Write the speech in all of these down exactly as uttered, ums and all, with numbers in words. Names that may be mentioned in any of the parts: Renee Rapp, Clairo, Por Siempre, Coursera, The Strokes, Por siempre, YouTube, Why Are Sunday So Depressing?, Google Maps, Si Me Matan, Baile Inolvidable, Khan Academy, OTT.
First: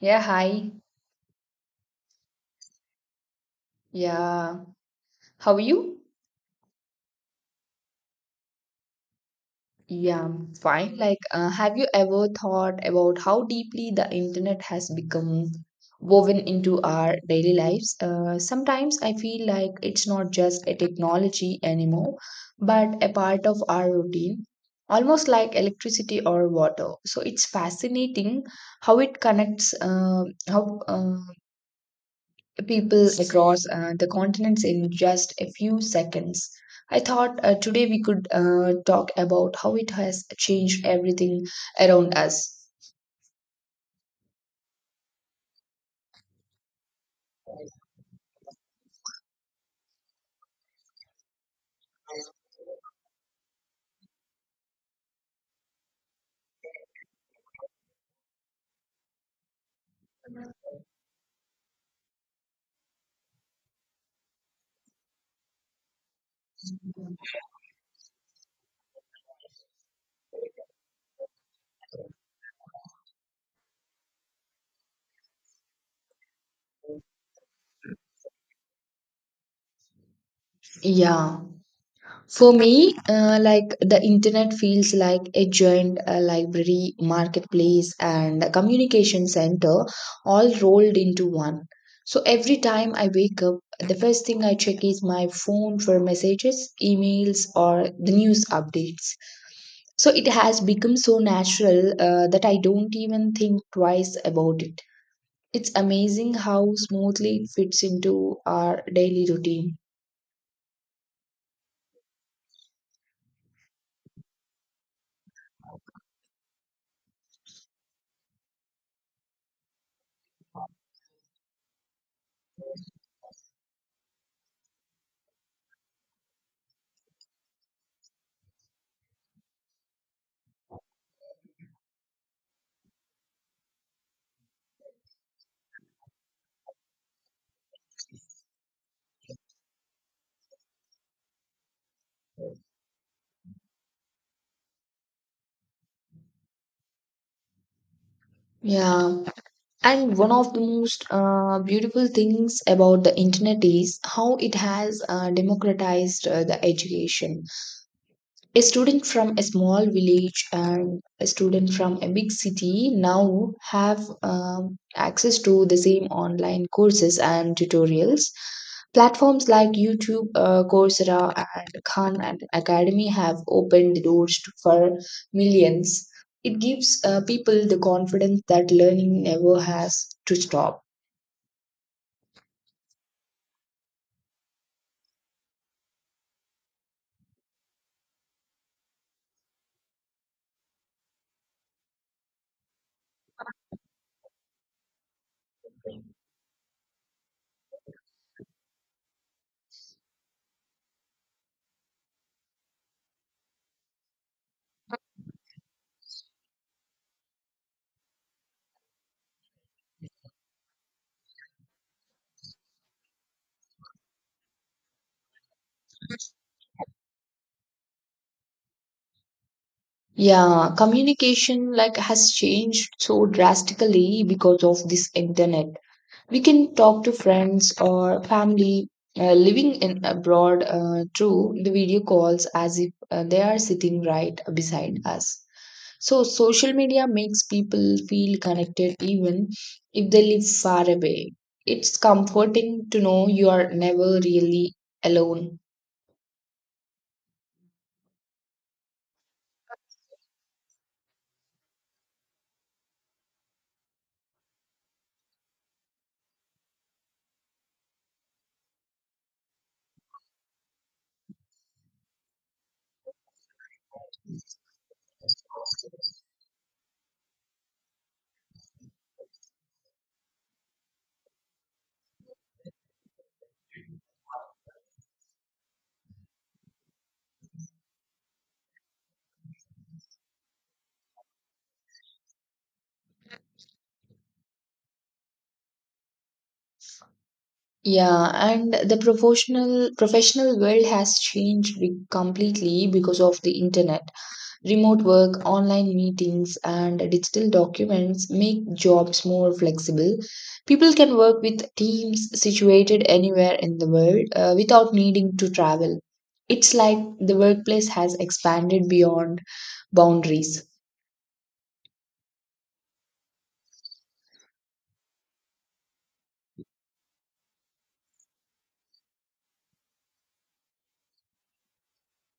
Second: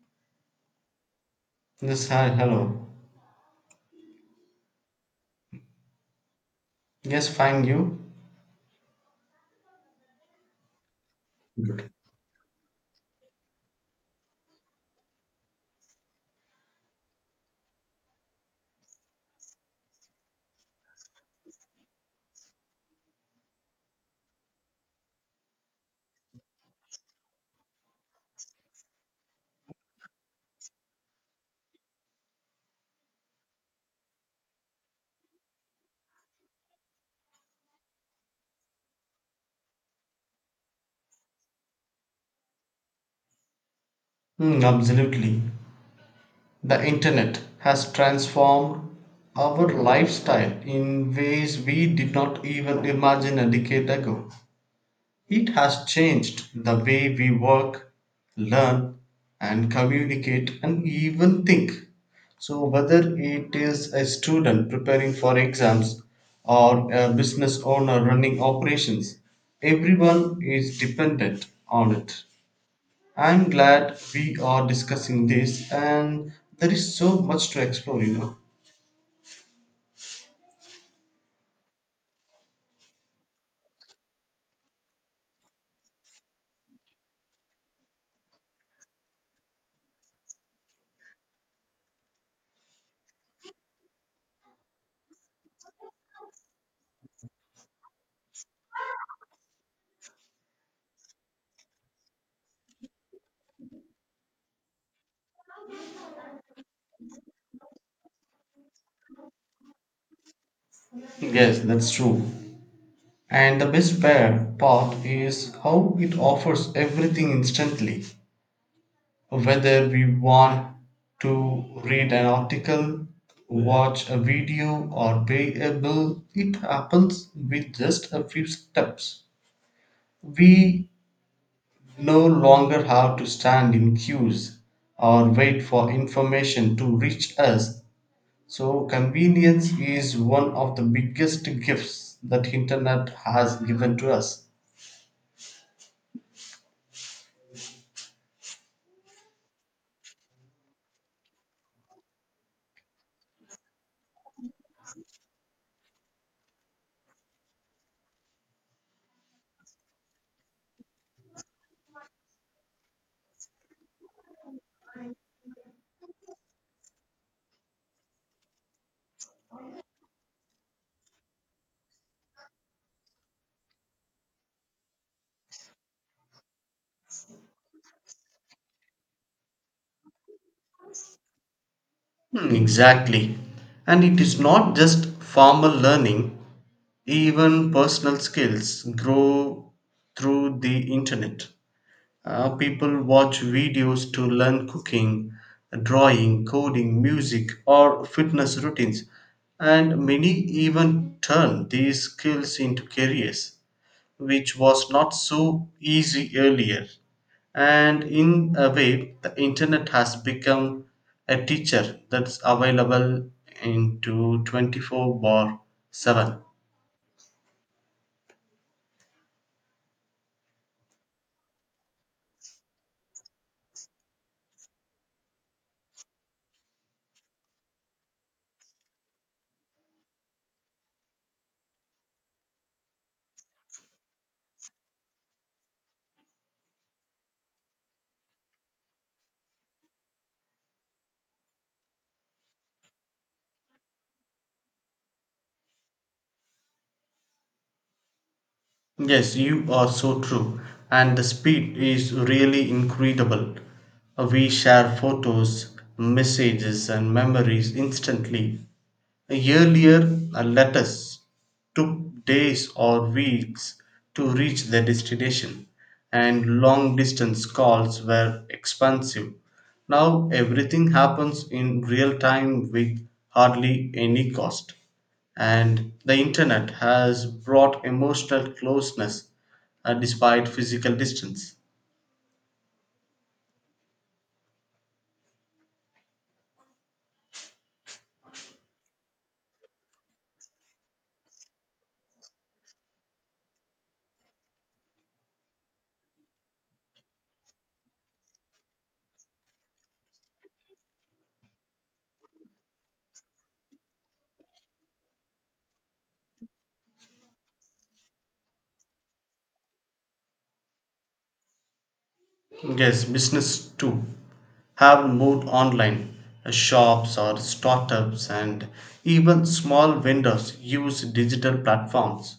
Yeah, hi. Yes, hi, hello. Yeah. How are you? Yes, fine, you? Yeah, I'm fine. Like, uh, have you Good. ever thought about how deeply the internet has become woven into our daily lives? Uh, sometimes I feel like it's not just a technology anymore, but a part of our routine, almost like electricity or water. So it's fascinating how it connects, uh, how uh, people across uh, the continents in just a few seconds. I thought uh, today we could uh, talk about how it has changed everything around us. Mm, absolutely. The internet has transformed our lifestyle in ways we did not even imagine a decade ago. It has changed the way we work, learn, and communicate, and even think. So, whether it is a student preparing for exams or a business owner running operations, everyone is dependent on it. I'm glad we are discussing this, and there is so much to explore, you know. Yeah. For me, uh, like the internet feels like a giant uh, library, marketplace, and a communication center all rolled into one. So every time I wake up, the first thing I check is my phone for messages, emails, or the news updates. So it has become so natural uh, that I don't even think twice about it. It's amazing how smoothly it fits into our daily routine. Yes, that's true. And the best bear part is how it offers everything instantly. Whether we want to read an article, watch a video, or pay a bill, it happens with just a few steps. We no longer have to stand in queues or wait for information to reach us. So convenience is one of the biggest gifts that internet has given to us. Yeah. And one of the most uh, beautiful things about the internet is how it has uh, democratized uh, the education. A student from a small village and a student from a big city now have um, access to the same online courses and tutorials. Platforms like YouTube, uh, Coursera, and Khan and Academy have opened the doors to, for millions. It gives uh, people the confidence that learning never has to stop. Hmm, exactly. And it is not just formal learning, even personal skills grow through the internet. Uh, people watch videos to learn cooking, drawing, coding, music, or fitness routines, and many even turn these skills into careers, which was not so easy earlier. And in a way, the internet has become a teacher that's available into twenty four bar seven. Yeah, communication like has changed so drastically because of this internet. We can talk to friends or family uh, living in abroad uh, through the video calls as if uh, they are sitting right beside us. So social media makes people feel connected even if they live far away. It's comforting to know you are never really alone. Yes, you are so true. And the speed is really incredible. We share photos, messages, and memories instantly. Earlier, a letters took days or weeks to reach their destination, and long distance calls were expensive. Now everything happens in real time with hardly any cost. And the internet has brought emotional closeness uh, despite physical distance. Yeah, and the professional professional world has changed be- completely because of the internet. Remote work, online meetings, and digital documents make jobs more flexible. People can work with teams situated anywhere in the world uh, without needing to travel. It's like the workplace has expanded beyond boundaries. Yes, business too have moved online. Uh, Shops or startups and even small vendors use digital platforms.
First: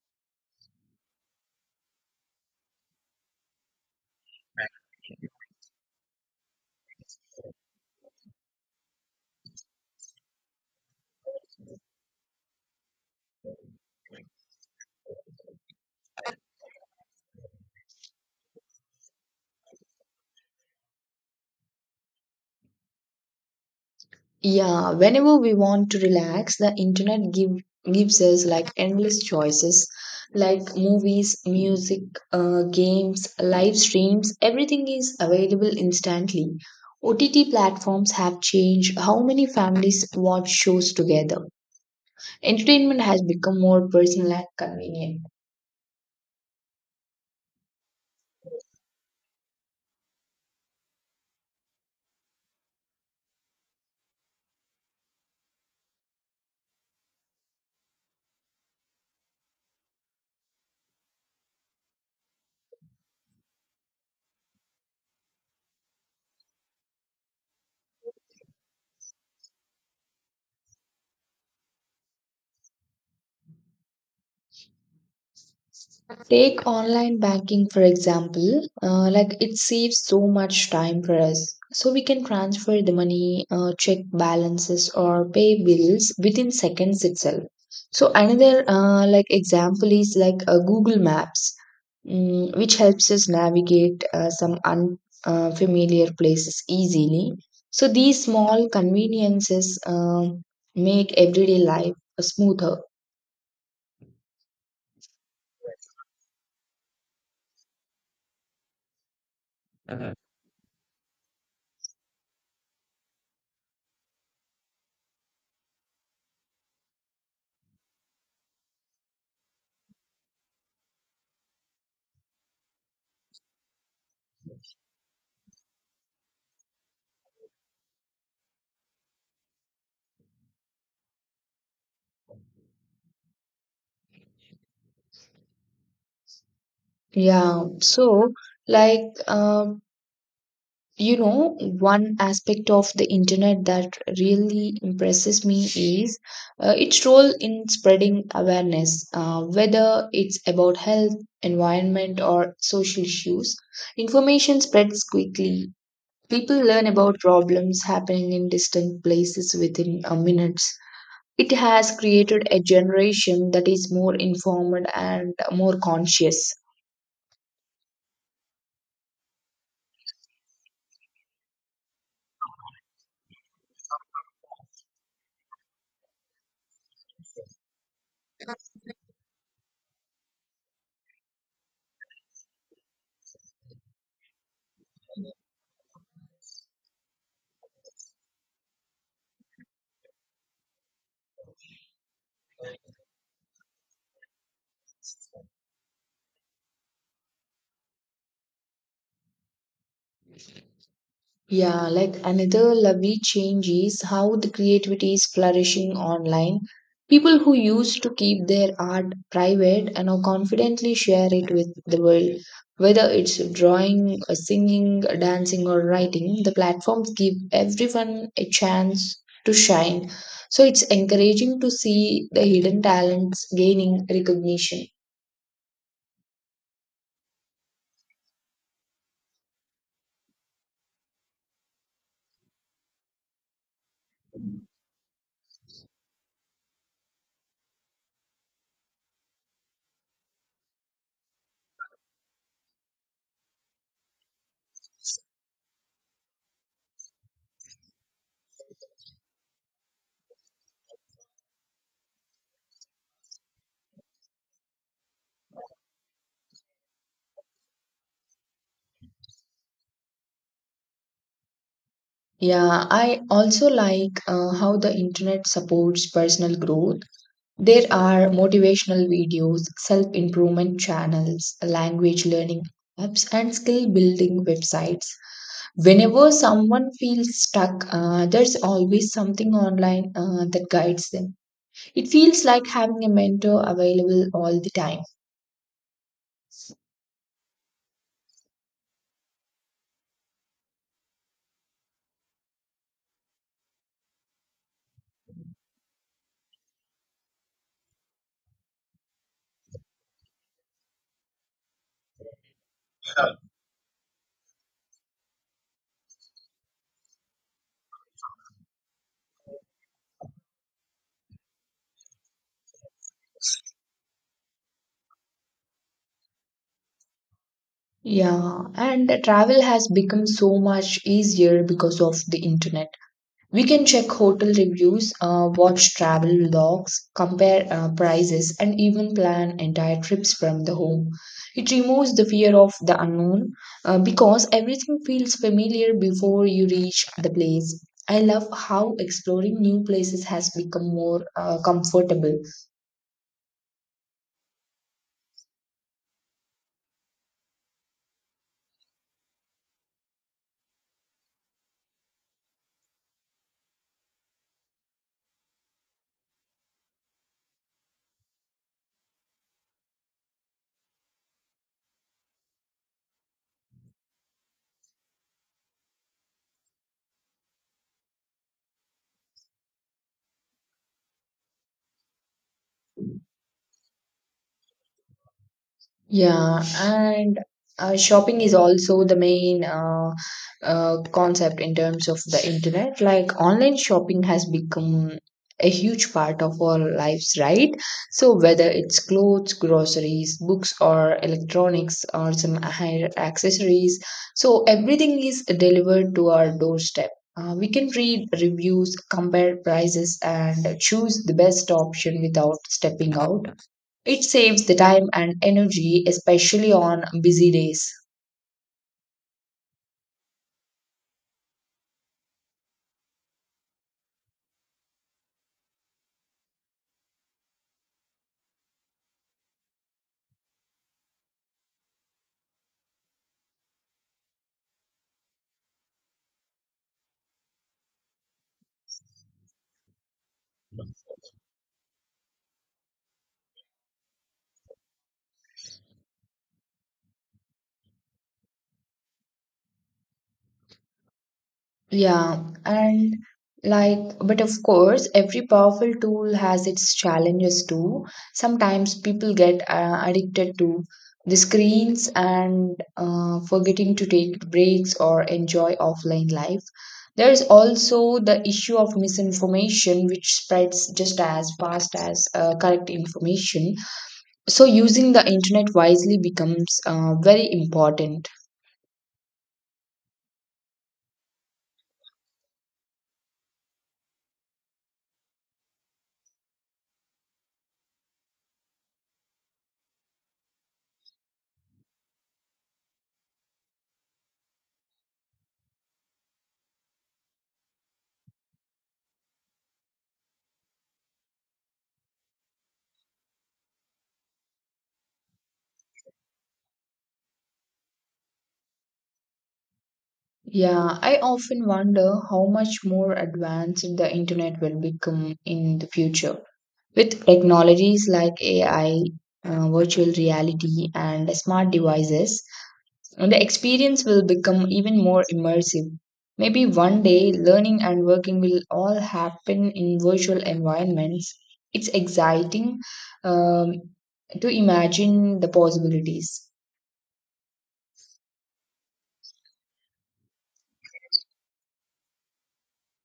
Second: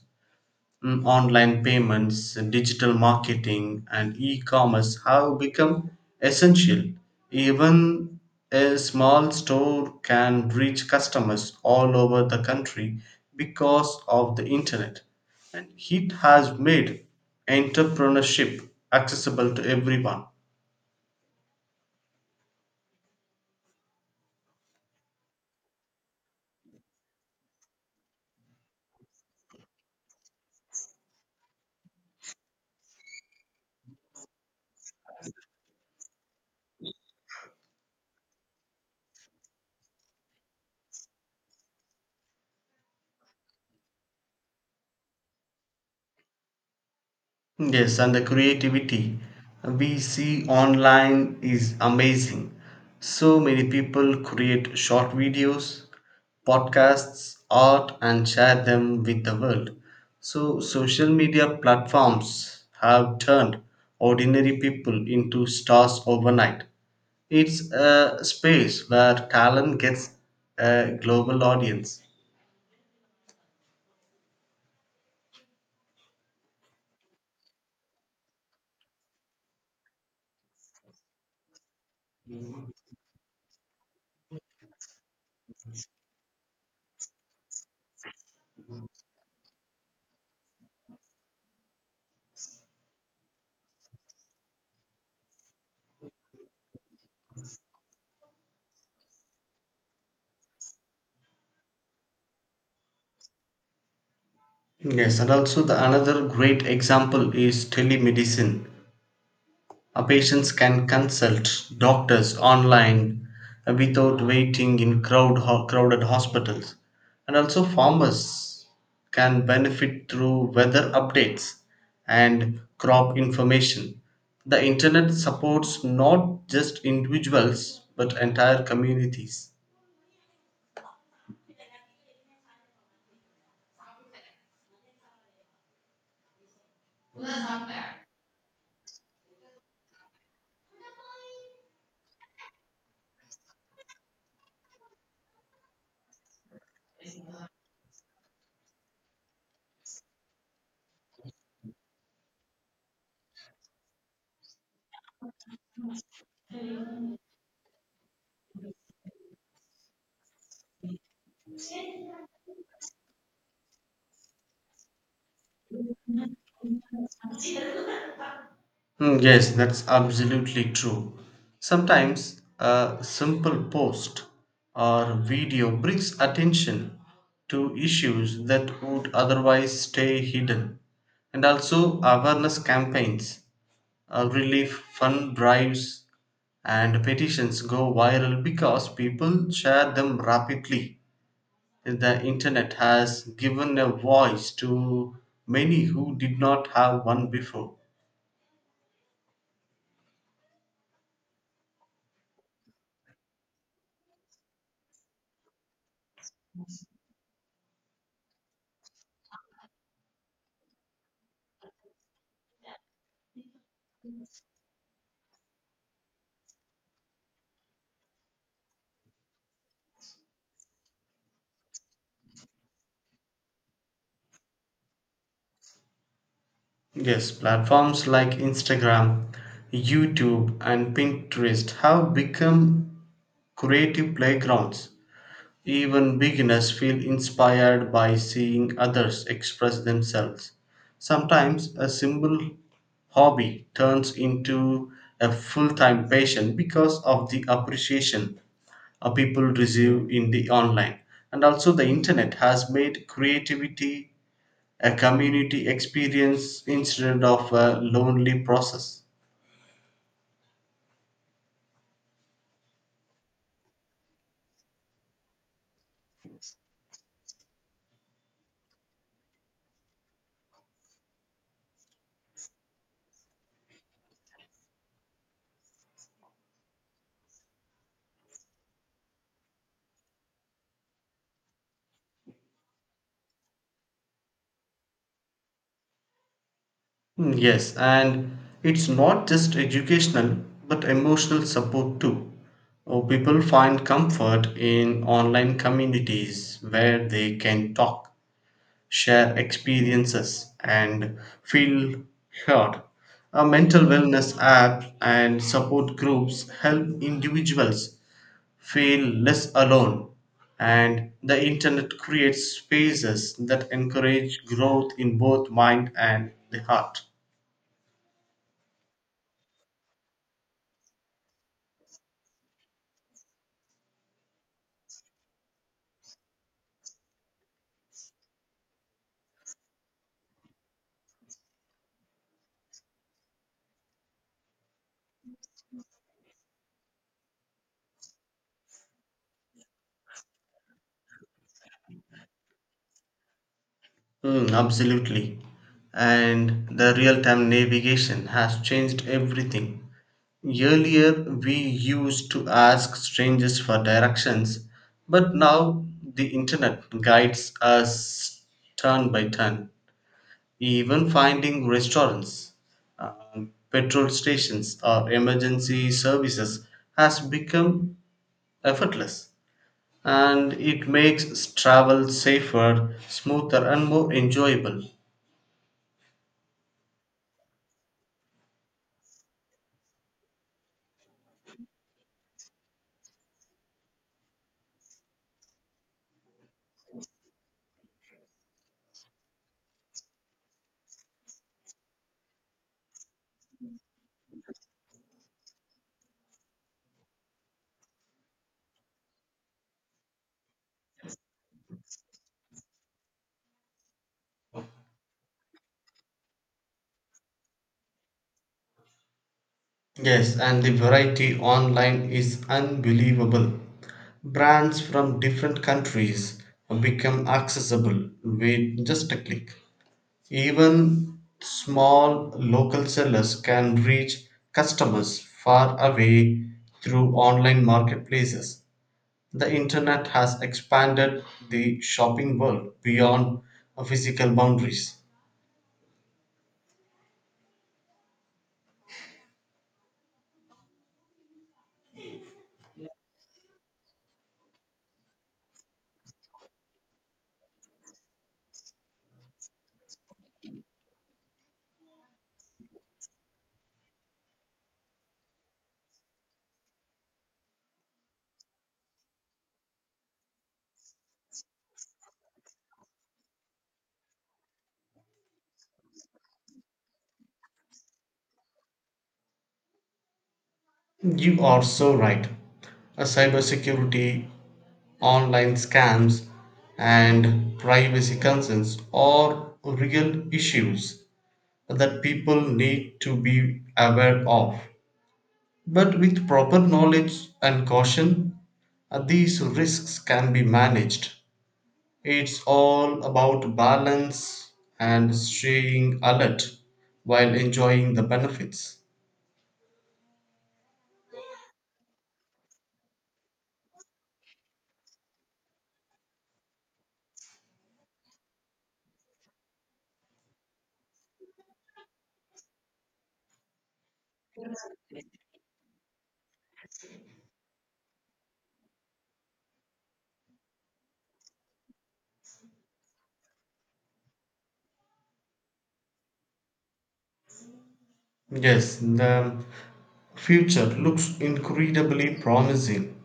Mm, Online payments, digital marketing, and e commerce have become essential. Even a small store can reach customers all over the country because of the internet. And it has made entrepreneurship accessible to everyone. Yeah, whenever we want to relax, the internet give, gives us like endless choices, like movies, music, uh, games, live streams. Everything is available instantly. O T T platforms have changed how many families watch shows together. Entertainment has become more personal and convenient. Yes, and the creativity we see online is amazing. So many people create short videos, podcasts, art, and share them with the world. So, social media platforms have turned ordinary people into stars overnight. It's a space where talent gets a global audience. Take online banking, for example. Uh, like it saves so much time for us. So we can transfer the money, uh, check balances, or pay bills within seconds itself. So another uh, like example is like uh, Google Maps, mm, which helps us navigate uh, some unfamiliar places easily. So these small conveniences um make everyday life smoother. Yes, and also the another great example is telemedicine. Uh, Patients can consult doctors online uh, without waiting in crowd, ho- crowded hospitals. And also, farmers can benefit through weather updates and crop information. The internet supports not just individuals but entire communities. Yeah. So like. Uh, You know, one aspect of the internet that really impresses me is uh, its role in spreading awareness, uh, whether it's about health, environment, or social issues. Information spreads quickly. People learn about problems happening in distant places within uh, minutes. It has created a generation that is more informed and more conscious. Mm, yes, that's absolutely true. Sometimes a simple post or video brings attention to issues that would otherwise stay hidden. And also, awareness campaigns, uh, relief fund drives, and petitions go viral because people share them rapidly. The internet has given a voice to many who did not have one before. Yeah, like another lovely change is how the creativity is flourishing online. People who used to keep their art private and now confidently share it with the world. Whether it's drawing, uh, singing, dancing, or writing, the platforms give everyone a chance to shine. So it's encouraging to see the hidden talents gaining recognition. Yes, platforms like Instagram, YouTube, and Pinterest have become creative playgrounds. Even beginners feel inspired by seeing others express themselves. Sometimes a simple hobby turns into a full time passion because of the appreciation uh, people receive in the online. And also, the internet has made creativity a community experience instead of a lonely process. Yeah, I also like uh, how the internet supports personal growth. There are motivational videos, self improvement channels, language learning apps, and skill building websites. Whenever someone feels stuck, uh, there's always something online uh, that guides them. It feels like having a mentor available all the time. Mm, yes, and it's not just educational but emotional support too. Oh, people find comfort in online communities where they can talk, share experiences, and feel heard. A mental wellness app and support groups help individuals feel less alone, and the internet creates spaces that encourage growth in both mind and the heart. Yeah, and travel has become so much easier because of the internet. We can check hotel reviews, uh, watch travel vlogs, compare uh, prices, and even plan entire trips from the home. It removes the fear of the unknown uh, because everything feels familiar before you reach the place. I love how exploring new places has become more uh, comfortable. Mm, absolutely. And the real time navigation has changed everything. Earlier, we used to ask strangers for directions, but now the internet guides us turn by turn. Even finding restaurants, uh, petrol stations, or emergency services has become effortless, and it makes travel safer, smoother, and more enjoyable. Yeah, and uh, shopping is also the main uh, uh, concept in terms of the internet. Like online shopping has become a huge part of our lives, right? So whether it's clothes, groceries, books, or electronics, or some higher accessories, so everything is delivered to our doorstep. Uh, we can read reviews, compare prices, and choose the best option without stepping out. It saves the time and energy, especially on busy days. Yes, and the variety online is unbelievable. Brands from different countries become accessible with just a click. Even small local sellers can reach customers far away through online marketplaces. The internet has expanded the shopping world beyond physical boundaries. Yeah, and like, but of course, every powerful tool has its challenges too. Sometimes people get uh, addicted to the screens and uh, forgetting to take breaks or enjoy offline life. There is also the issue of misinformation, which spreads just as fast as uh, correct information. So using the internet wisely becomes uh, very important. You are so right. Uh, Cybersecurity, online scams, and privacy concerns are real issues that people need to be aware of. But with proper knowledge and caution, uh, these risks can be managed. It's all about balance and staying alert while enjoying the benefits. Yeah, I often wonder how much more advanced the internet will become in the future. With technologies like A I, uh, virtual reality, and smart devices, the experience will become even more immersive. Maybe one day, learning and working will all happen in virtual environments. It's exciting, um, to imagine the possibilities. Yes, the future looks incredibly promising.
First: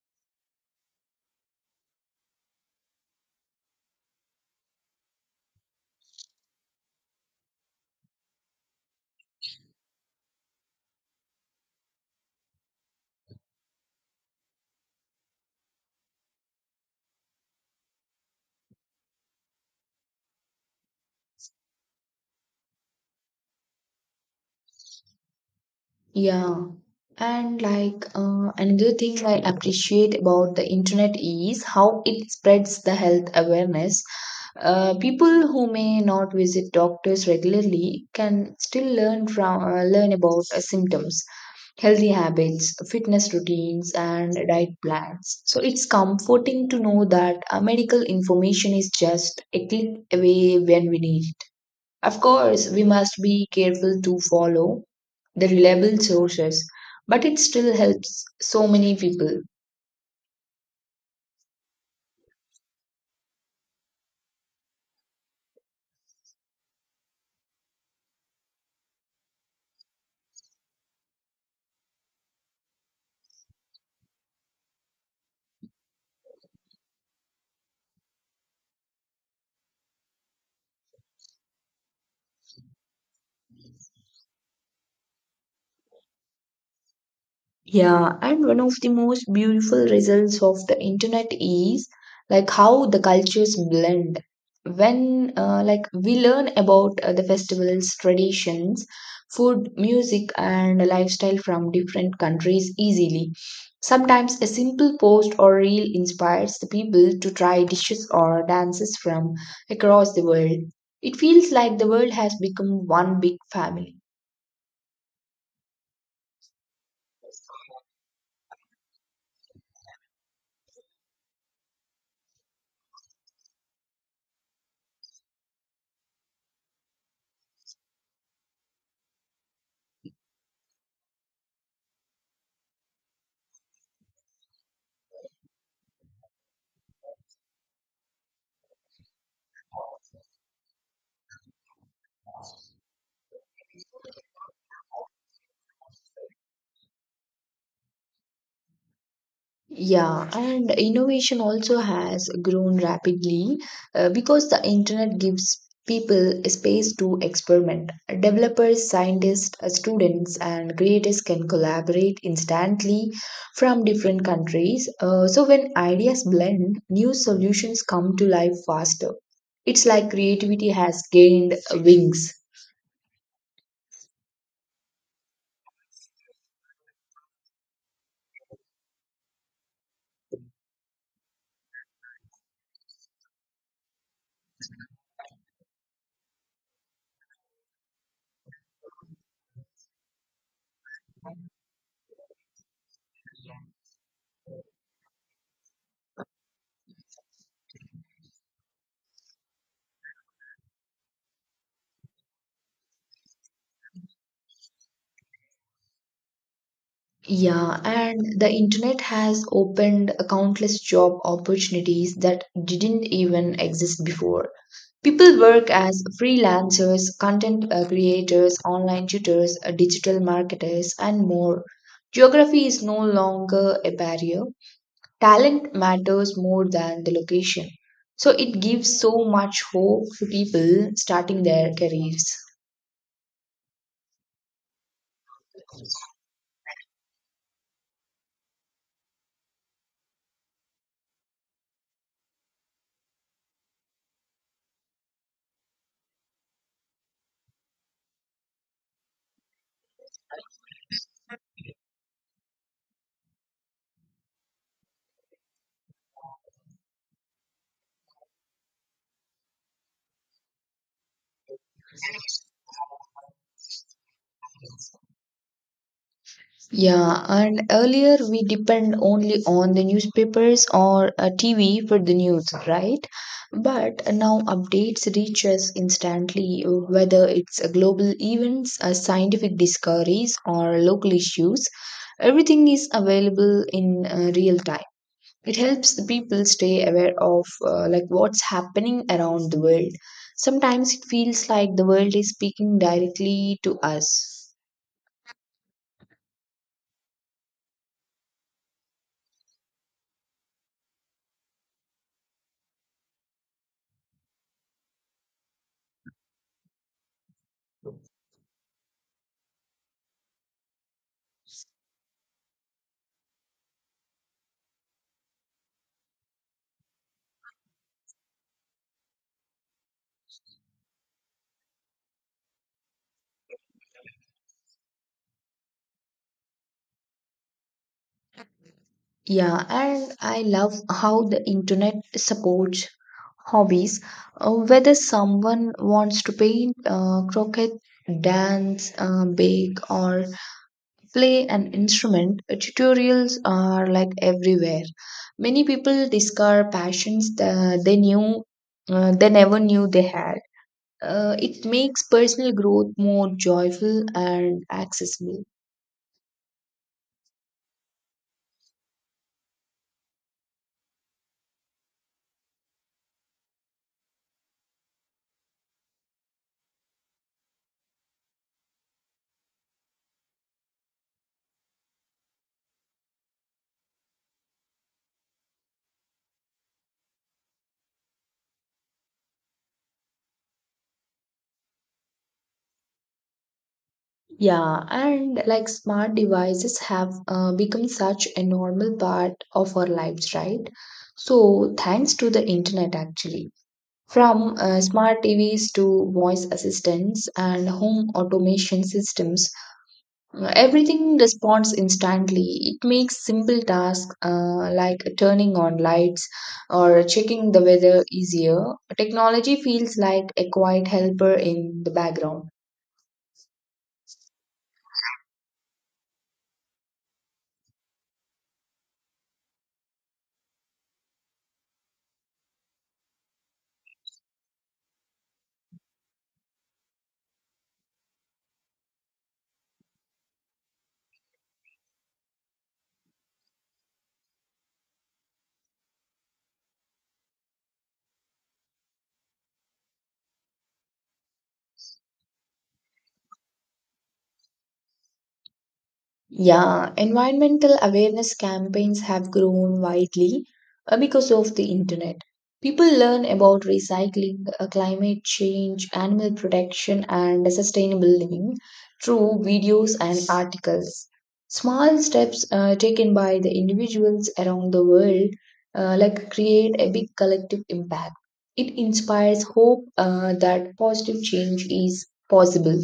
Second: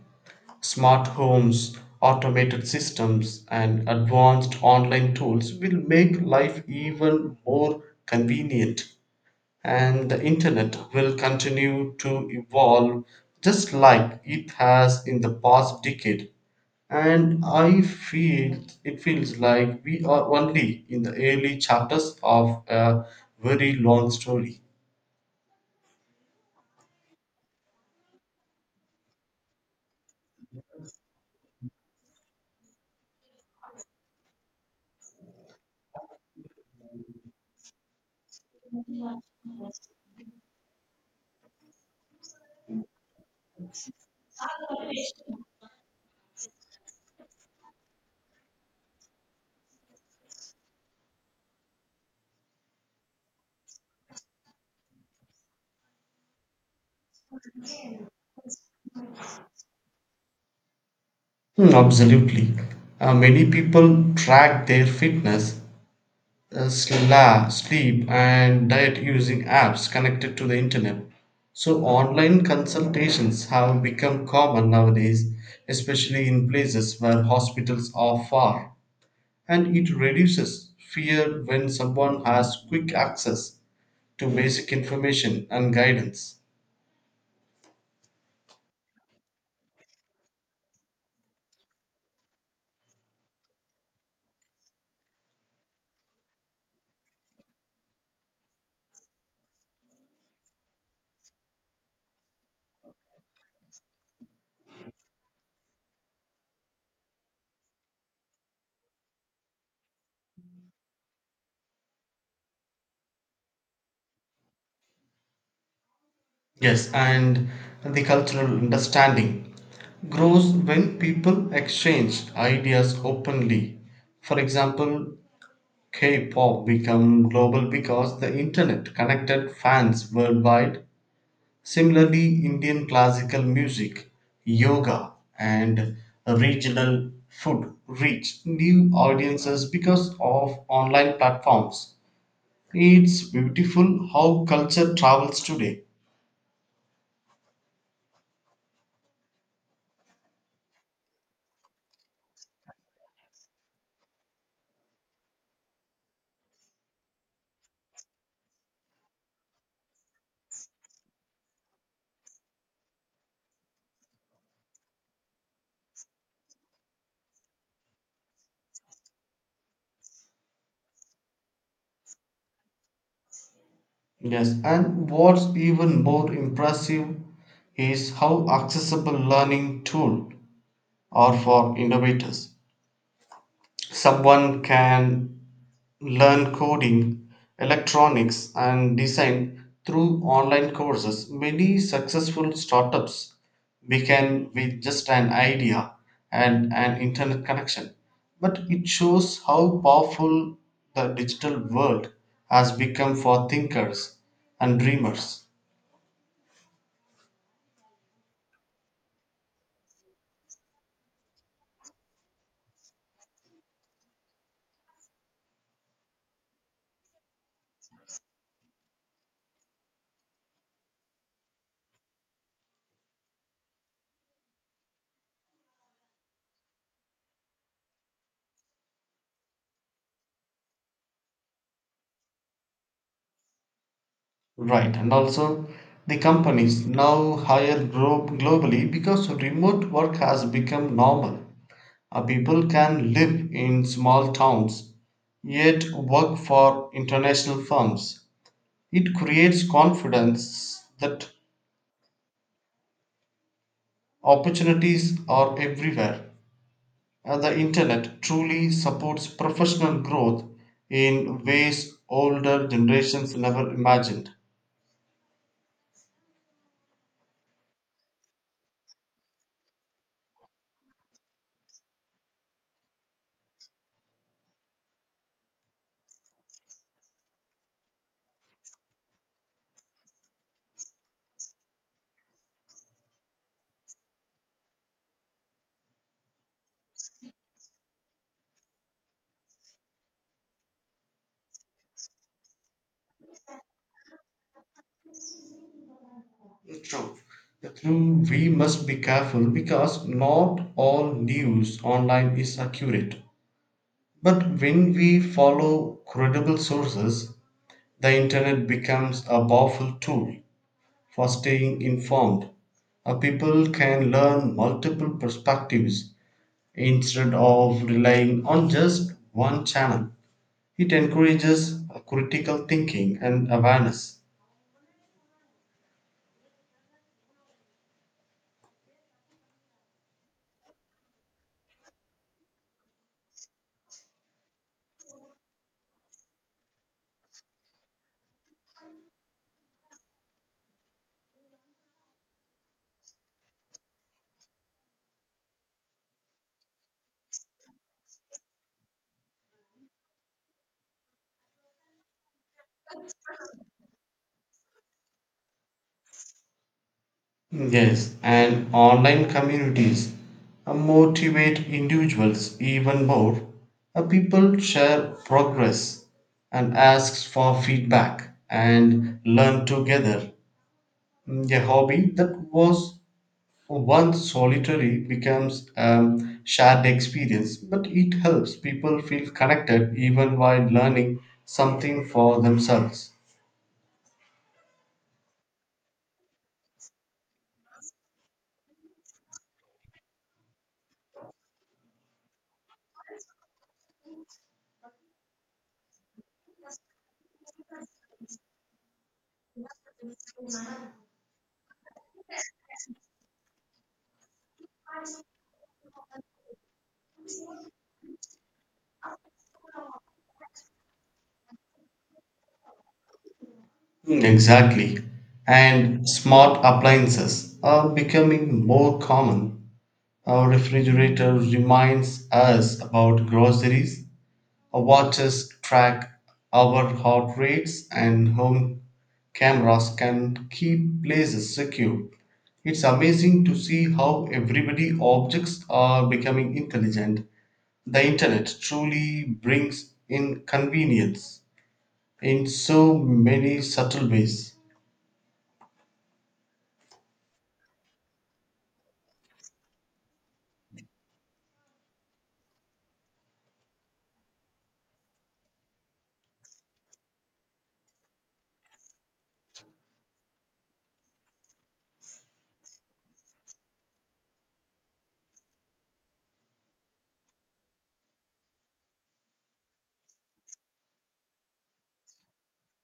Smart homes, automated systems, and advanced online tools will make life even more convenient. And the internet will continue to evolve just like it has in the past decade, and I feel it feels like we are only in the early chapters of a very long story. Yeah. And like uh, another thing I appreciate about the internet is how it spreads the health awareness. Uh, people who may not visit doctors regularly can still learn from uh, learn about uh, symptoms, healthy habits, fitness routines, and diet plans. So it's comforting to know that uh, medical information is just a click away when we need it. Of course, we must be careful to follow the reliable sources, but it still helps so many people. Hmm, absolutely. Uh, many people track their fitness, uh, sla- sleep, and diet using apps connected to the internet. So, online consultations have become common nowadays, especially in places where hospitals are far, and it reduces fear when someone has quick access to basic information and guidance. Yeah, and one of the most beautiful results of the internet is like how the cultures blend. When uh, like we learn about uh, the festivals, traditions, food, music, and lifestyle from different countries easily. Sometimes a simple post or reel inspires the people to try dishes or dances from across the world. It feels like the world has become one big family. Yes, and the cultural understanding grows when people exchange ideas openly. For example, K-pop became global because the internet connected fans worldwide. Similarly, Indian classical music, yoga, and regional food reach new audiences because of online platforms. It's beautiful how culture travels today. Yeah, and innovation also has grown rapidly uh, because the internet gives people a space to experiment. Developers, scientists, uh, students, and creators can collaborate instantly from different countries. Uh, so, when ideas blend, new solutions come to life faster. It's like creativity has gained wings. Yes, and what's even more impressive is how accessible learning tools are for innovators. Someone can learn coding, electronics, and design through online courses. Many successful startups began with just an idea and an internet connection. But it shows how powerful the digital world has become for thinkers and dreamers. Yeah, and the internet has opened countless job opportunities that didn't even exist before. People work as freelancers, content uh, creators, online tutors, uh, digital marketers, and more. Geography is no longer a barrier. Talent matters more than the location. So it gives so much hope to people starting their careers. Right, and also the companies now hire glo- globally because remote work has become normal. Uh, people can live in small towns yet work for international firms. It creates confidence that opportunities are everywhere. Uh, the internet truly supports professional growth in ways older generations never imagined. Yeah, and earlier we depend only on the newspapers or uh, T V for the news, right? But now updates reach us instantly, whether it's uh, global events, uh, scientific discoveries, or local issues. Everything is available in uh, real time. It helps the people stay aware of uh, like what's happening around the world. Sometimes it feels like the world is speaking directly to us. True. True, we must be careful because not all news online is accurate. But when we follow credible sources, the internet becomes a powerful tool for staying informed. Uh, people can learn multiple perspectives instead of relying on just one channel. It encourages uh, critical thinking and awareness. Yeah, and I love how the internet supports hobbies. Uh, whether someone wants to paint, uh, croquet, dance, uh, bake, or play an instrument, uh, tutorials are like everywhere. Many people discover passions that they knew uh, they never knew they had. Uh, it makes personal growth more joyful and accessible. Yes, and online communities uh, motivate individuals even more. Uh, People share progress and asks for feedback and learn together. A hobby that was once solitary becomes a shared experience, but it helps people feel connected even while learning something for themselves. Yeah, and like smart devices have uh, become such a normal part of our lives, right? So, thanks to the internet, actually, from uh, smart T Vs to voice assistants and home automation systems, uh, everything responds instantly. It makes simple tasks uh, like turning on lights or checking the weather easier. Technology feels like a quiet helper in the background. Mm, exactly. And smart appliances are becoming more common. Our refrigerator reminds us about groceries, watches track our heart rates, and home cameras can keep places secure. It's amazing to see how everybody objects are becoming intelligent. The internet truly brings in convenience in so many subtle ways. Yeah, environmental awareness campaigns have grown widely uh, because of the internet. People learn about recycling, uh, climate change, animal protection, and sustainable living through videos and articles. Small steps uh, taken by the individuals around the world uh, like create a big collective impact. It inspires hope uh, that positive change is possible.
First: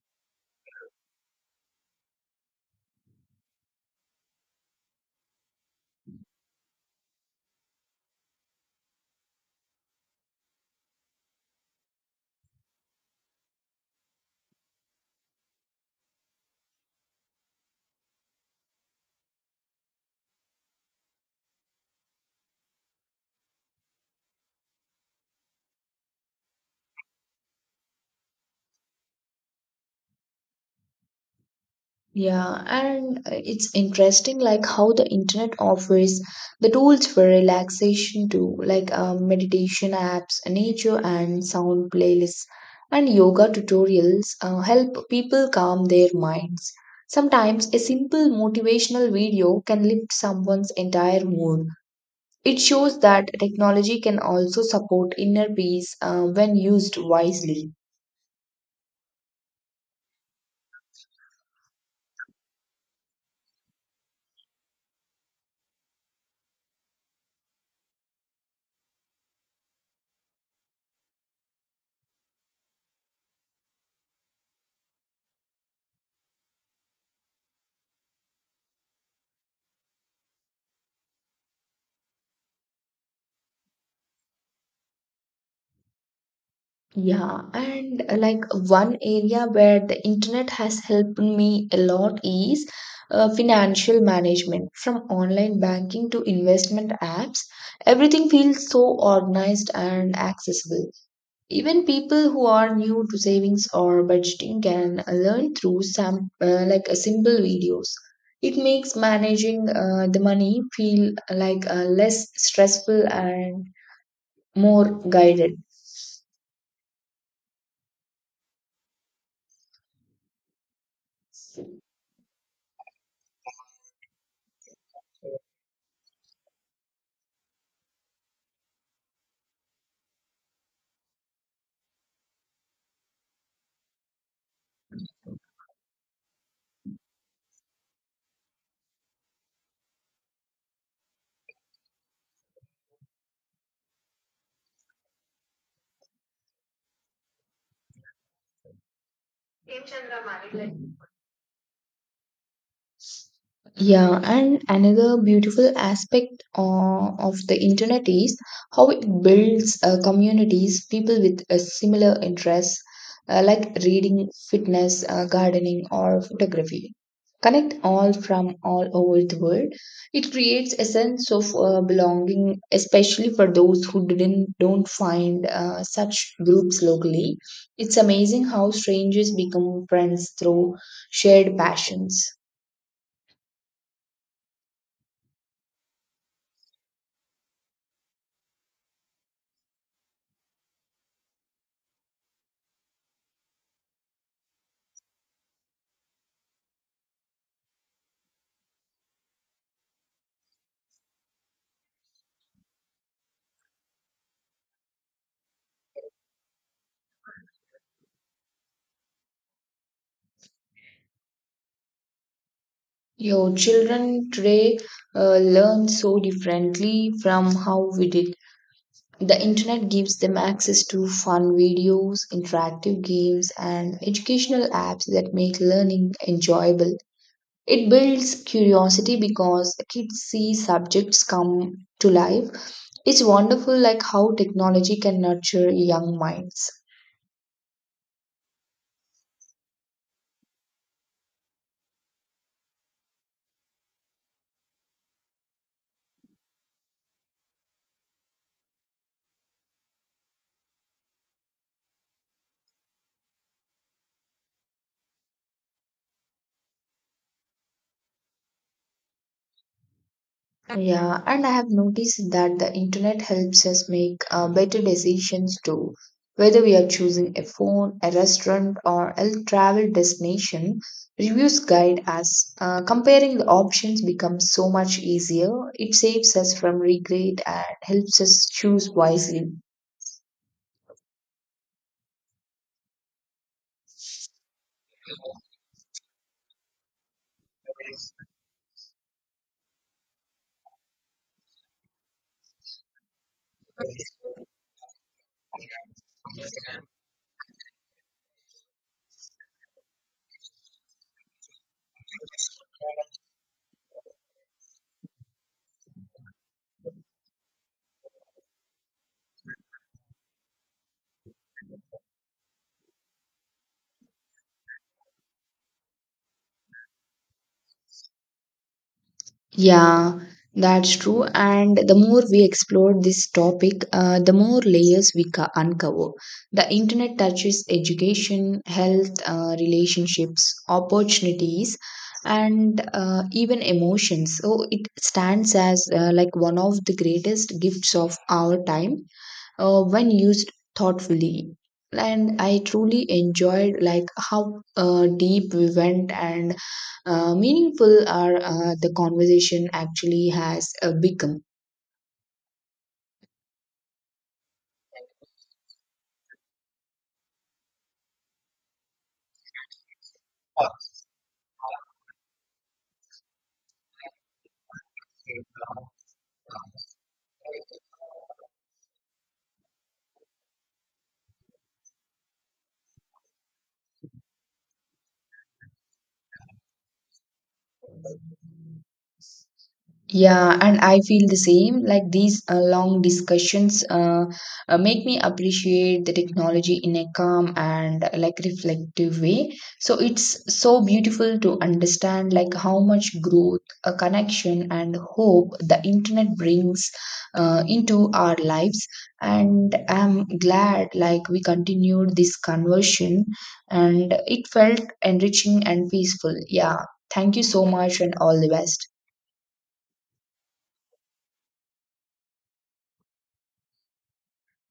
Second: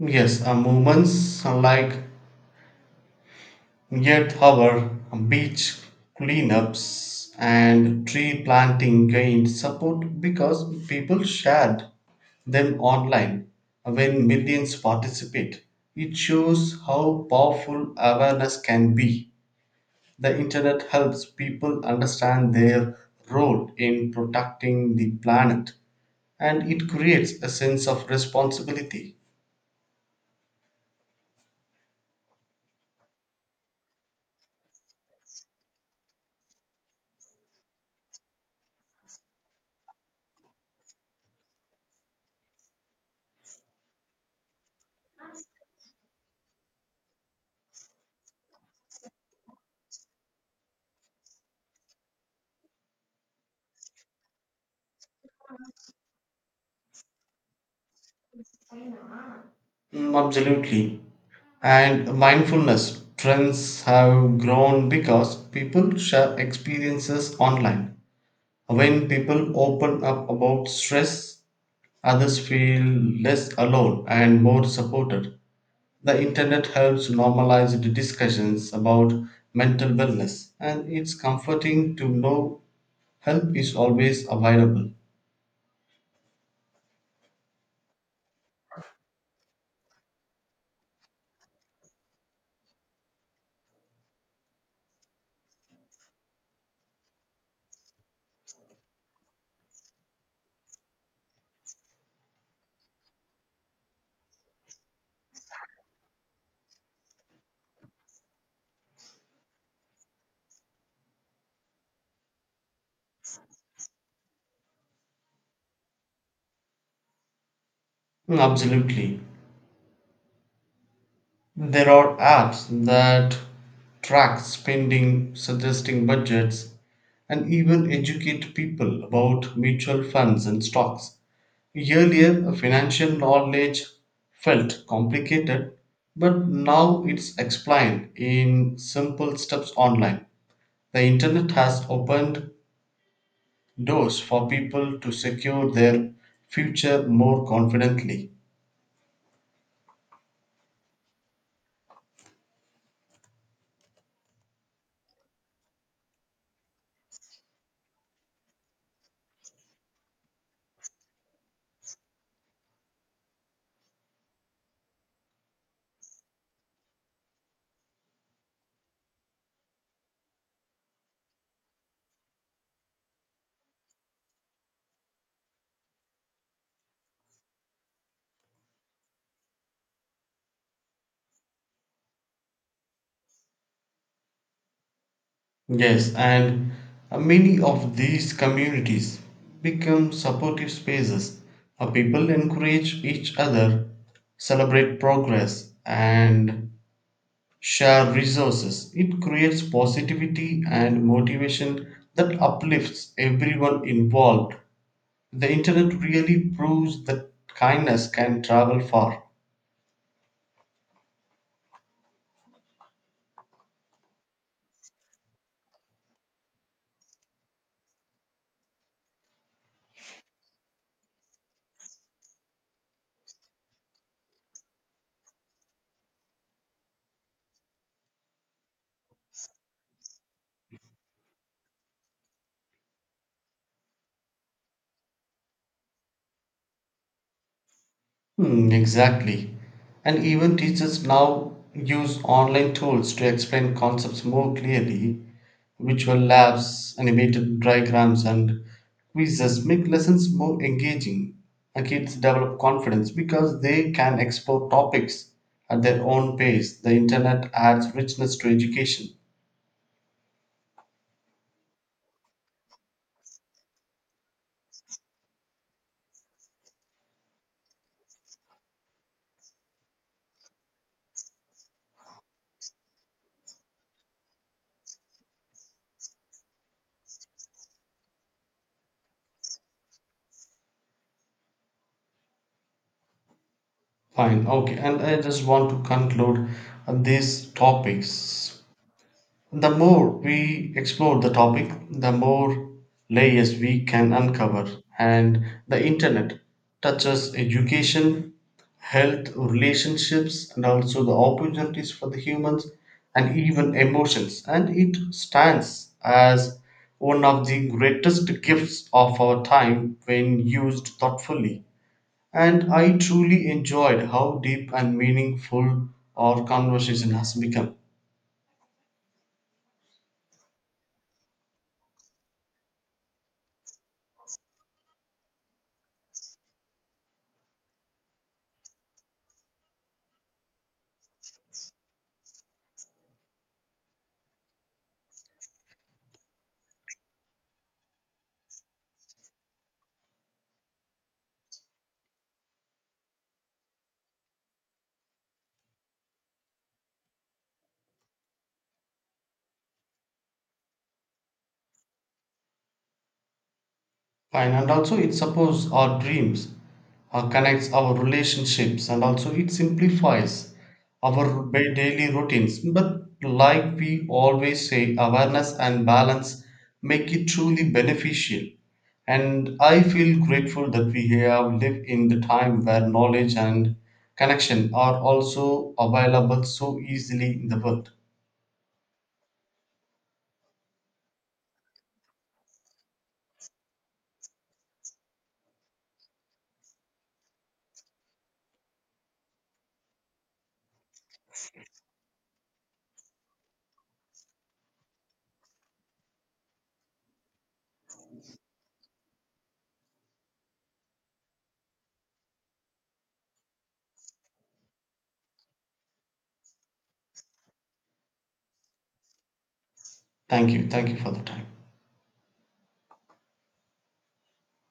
Yes, uh, movements like Yet, our beach cleanups and tree planting gained support because people shared them online when millions participate. It shows how powerful awareness can be. The internet helps people understand their role in protecting the planet, and it creates a sense of responsibility. Yeah, and uh, it's interesting like how the internet offers the tools for relaxation too, like uh, meditation apps, nature and sound playlists, and yoga tutorials uh, help people calm their minds. Sometimes a simple motivational video can lift someone's entire mood. It shows that technology can also support inner peace uh, when used wisely. Mm, absolutely. And mindfulness trends have grown because people share experiences online. When people open up about stress, others feel less alone and more supported. The internet helps normalize the discussions about mental wellness, and it's comforting to know help is always available. Yeah, and uh, like one area where the internet has helped me a lot is uh, financial management. From online banking to investment apps, everything feels so organized and accessible. Even people who are new to savings or budgeting can uh, learn through some uh, like uh, simple videos. It makes managing uh, the money feel uh, like uh, less stressful and more guided. Mm, absolutely. There are apps that track spending, suggesting budgets, and even educate people about mutual funds and stocks. Earlier, financial knowledge felt complicated, but now it's explained in simple steps online. The internet has opened doors for people to secure their future more confidently. Yeah, and another beautiful aspect uh, of the internet is how it builds uh, communities, people with uh, similar interests uh, like reading, fitness, uh, gardening, or photography. Connect all from all over the world. It creates a sense of uh, belonging, especially for those who didn't don't find uh, such groups locally. It's amazing how strangers become friends through shared passions. Yes, and uh, many of these communities become supportive spaces. Uh, people encourage each other, celebrate progress, and share resources. It creates positivity and motivation that uplifts everyone involved. The internet really proves that kindness can travel far. Your children today uh, learn so differently from how we did. The internet gives them access to fun videos, interactive games, and educational apps that make learning enjoyable. It builds curiosity because kids see subjects come to life. It's wonderful like how technology can nurture young minds. Hmm, exactly. And even teachers now use online tools to explain concepts more clearly. Visual labs, animated diagrams, and quizzes make lessons more engaging. And kids develop confidence because they can explore topics at their own pace. The internet adds richness to education. Yeah, and I have noticed that the internet helps us make uh, better decisions too. Whether we are choosing a phone, a restaurant, or a travel destination, reviews guide us. Uh, comparing the options becomes so much easier. It saves us from regret and helps us choose wisely. Fine, okay, and I just want to conclude on these topics. The more we explore the topic, the more layers we can uncover, and the internet touches education, health, relationships, and also the opportunities for the humans and even emotions. And it stands as one of the greatest gifts of our time when used thoughtfully. And I truly enjoyed how deep and meaningful our conversation has become. Yeah, that's true. And the more we explore this topic, uh, the more layers we ca- uncover. The internet touches education, health, uh, relationships, opportunities, and uh, even emotions. So it stands as uh, like one of the greatest gifts of our time uh, when used thoughtfully. And I truly enjoyed like how uh, deep we went and uh, meaningful our uh, the conversation actually has uh, become. Fine, and also it supports our dreams, uh, connects our relationships, and also it simplifies our ba- daily routines. But like we always say, awareness and balance make it truly beneficial. And I feel grateful that we have lived in the time where knowledge and connection are also available so easily in the world. Yeah, and I feel the same. Like these uh, long discussions uh, uh, make me appreciate the technology in a calm and uh, like reflective way. So it's so beautiful to understand like how much growth, uh, connection, and hope the internet brings uh, into our lives. And I'm glad like we continued this conversion, and it felt enriching and peaceful. Yeah, thank you so much, and all the best. Thank you. Thank you for the time.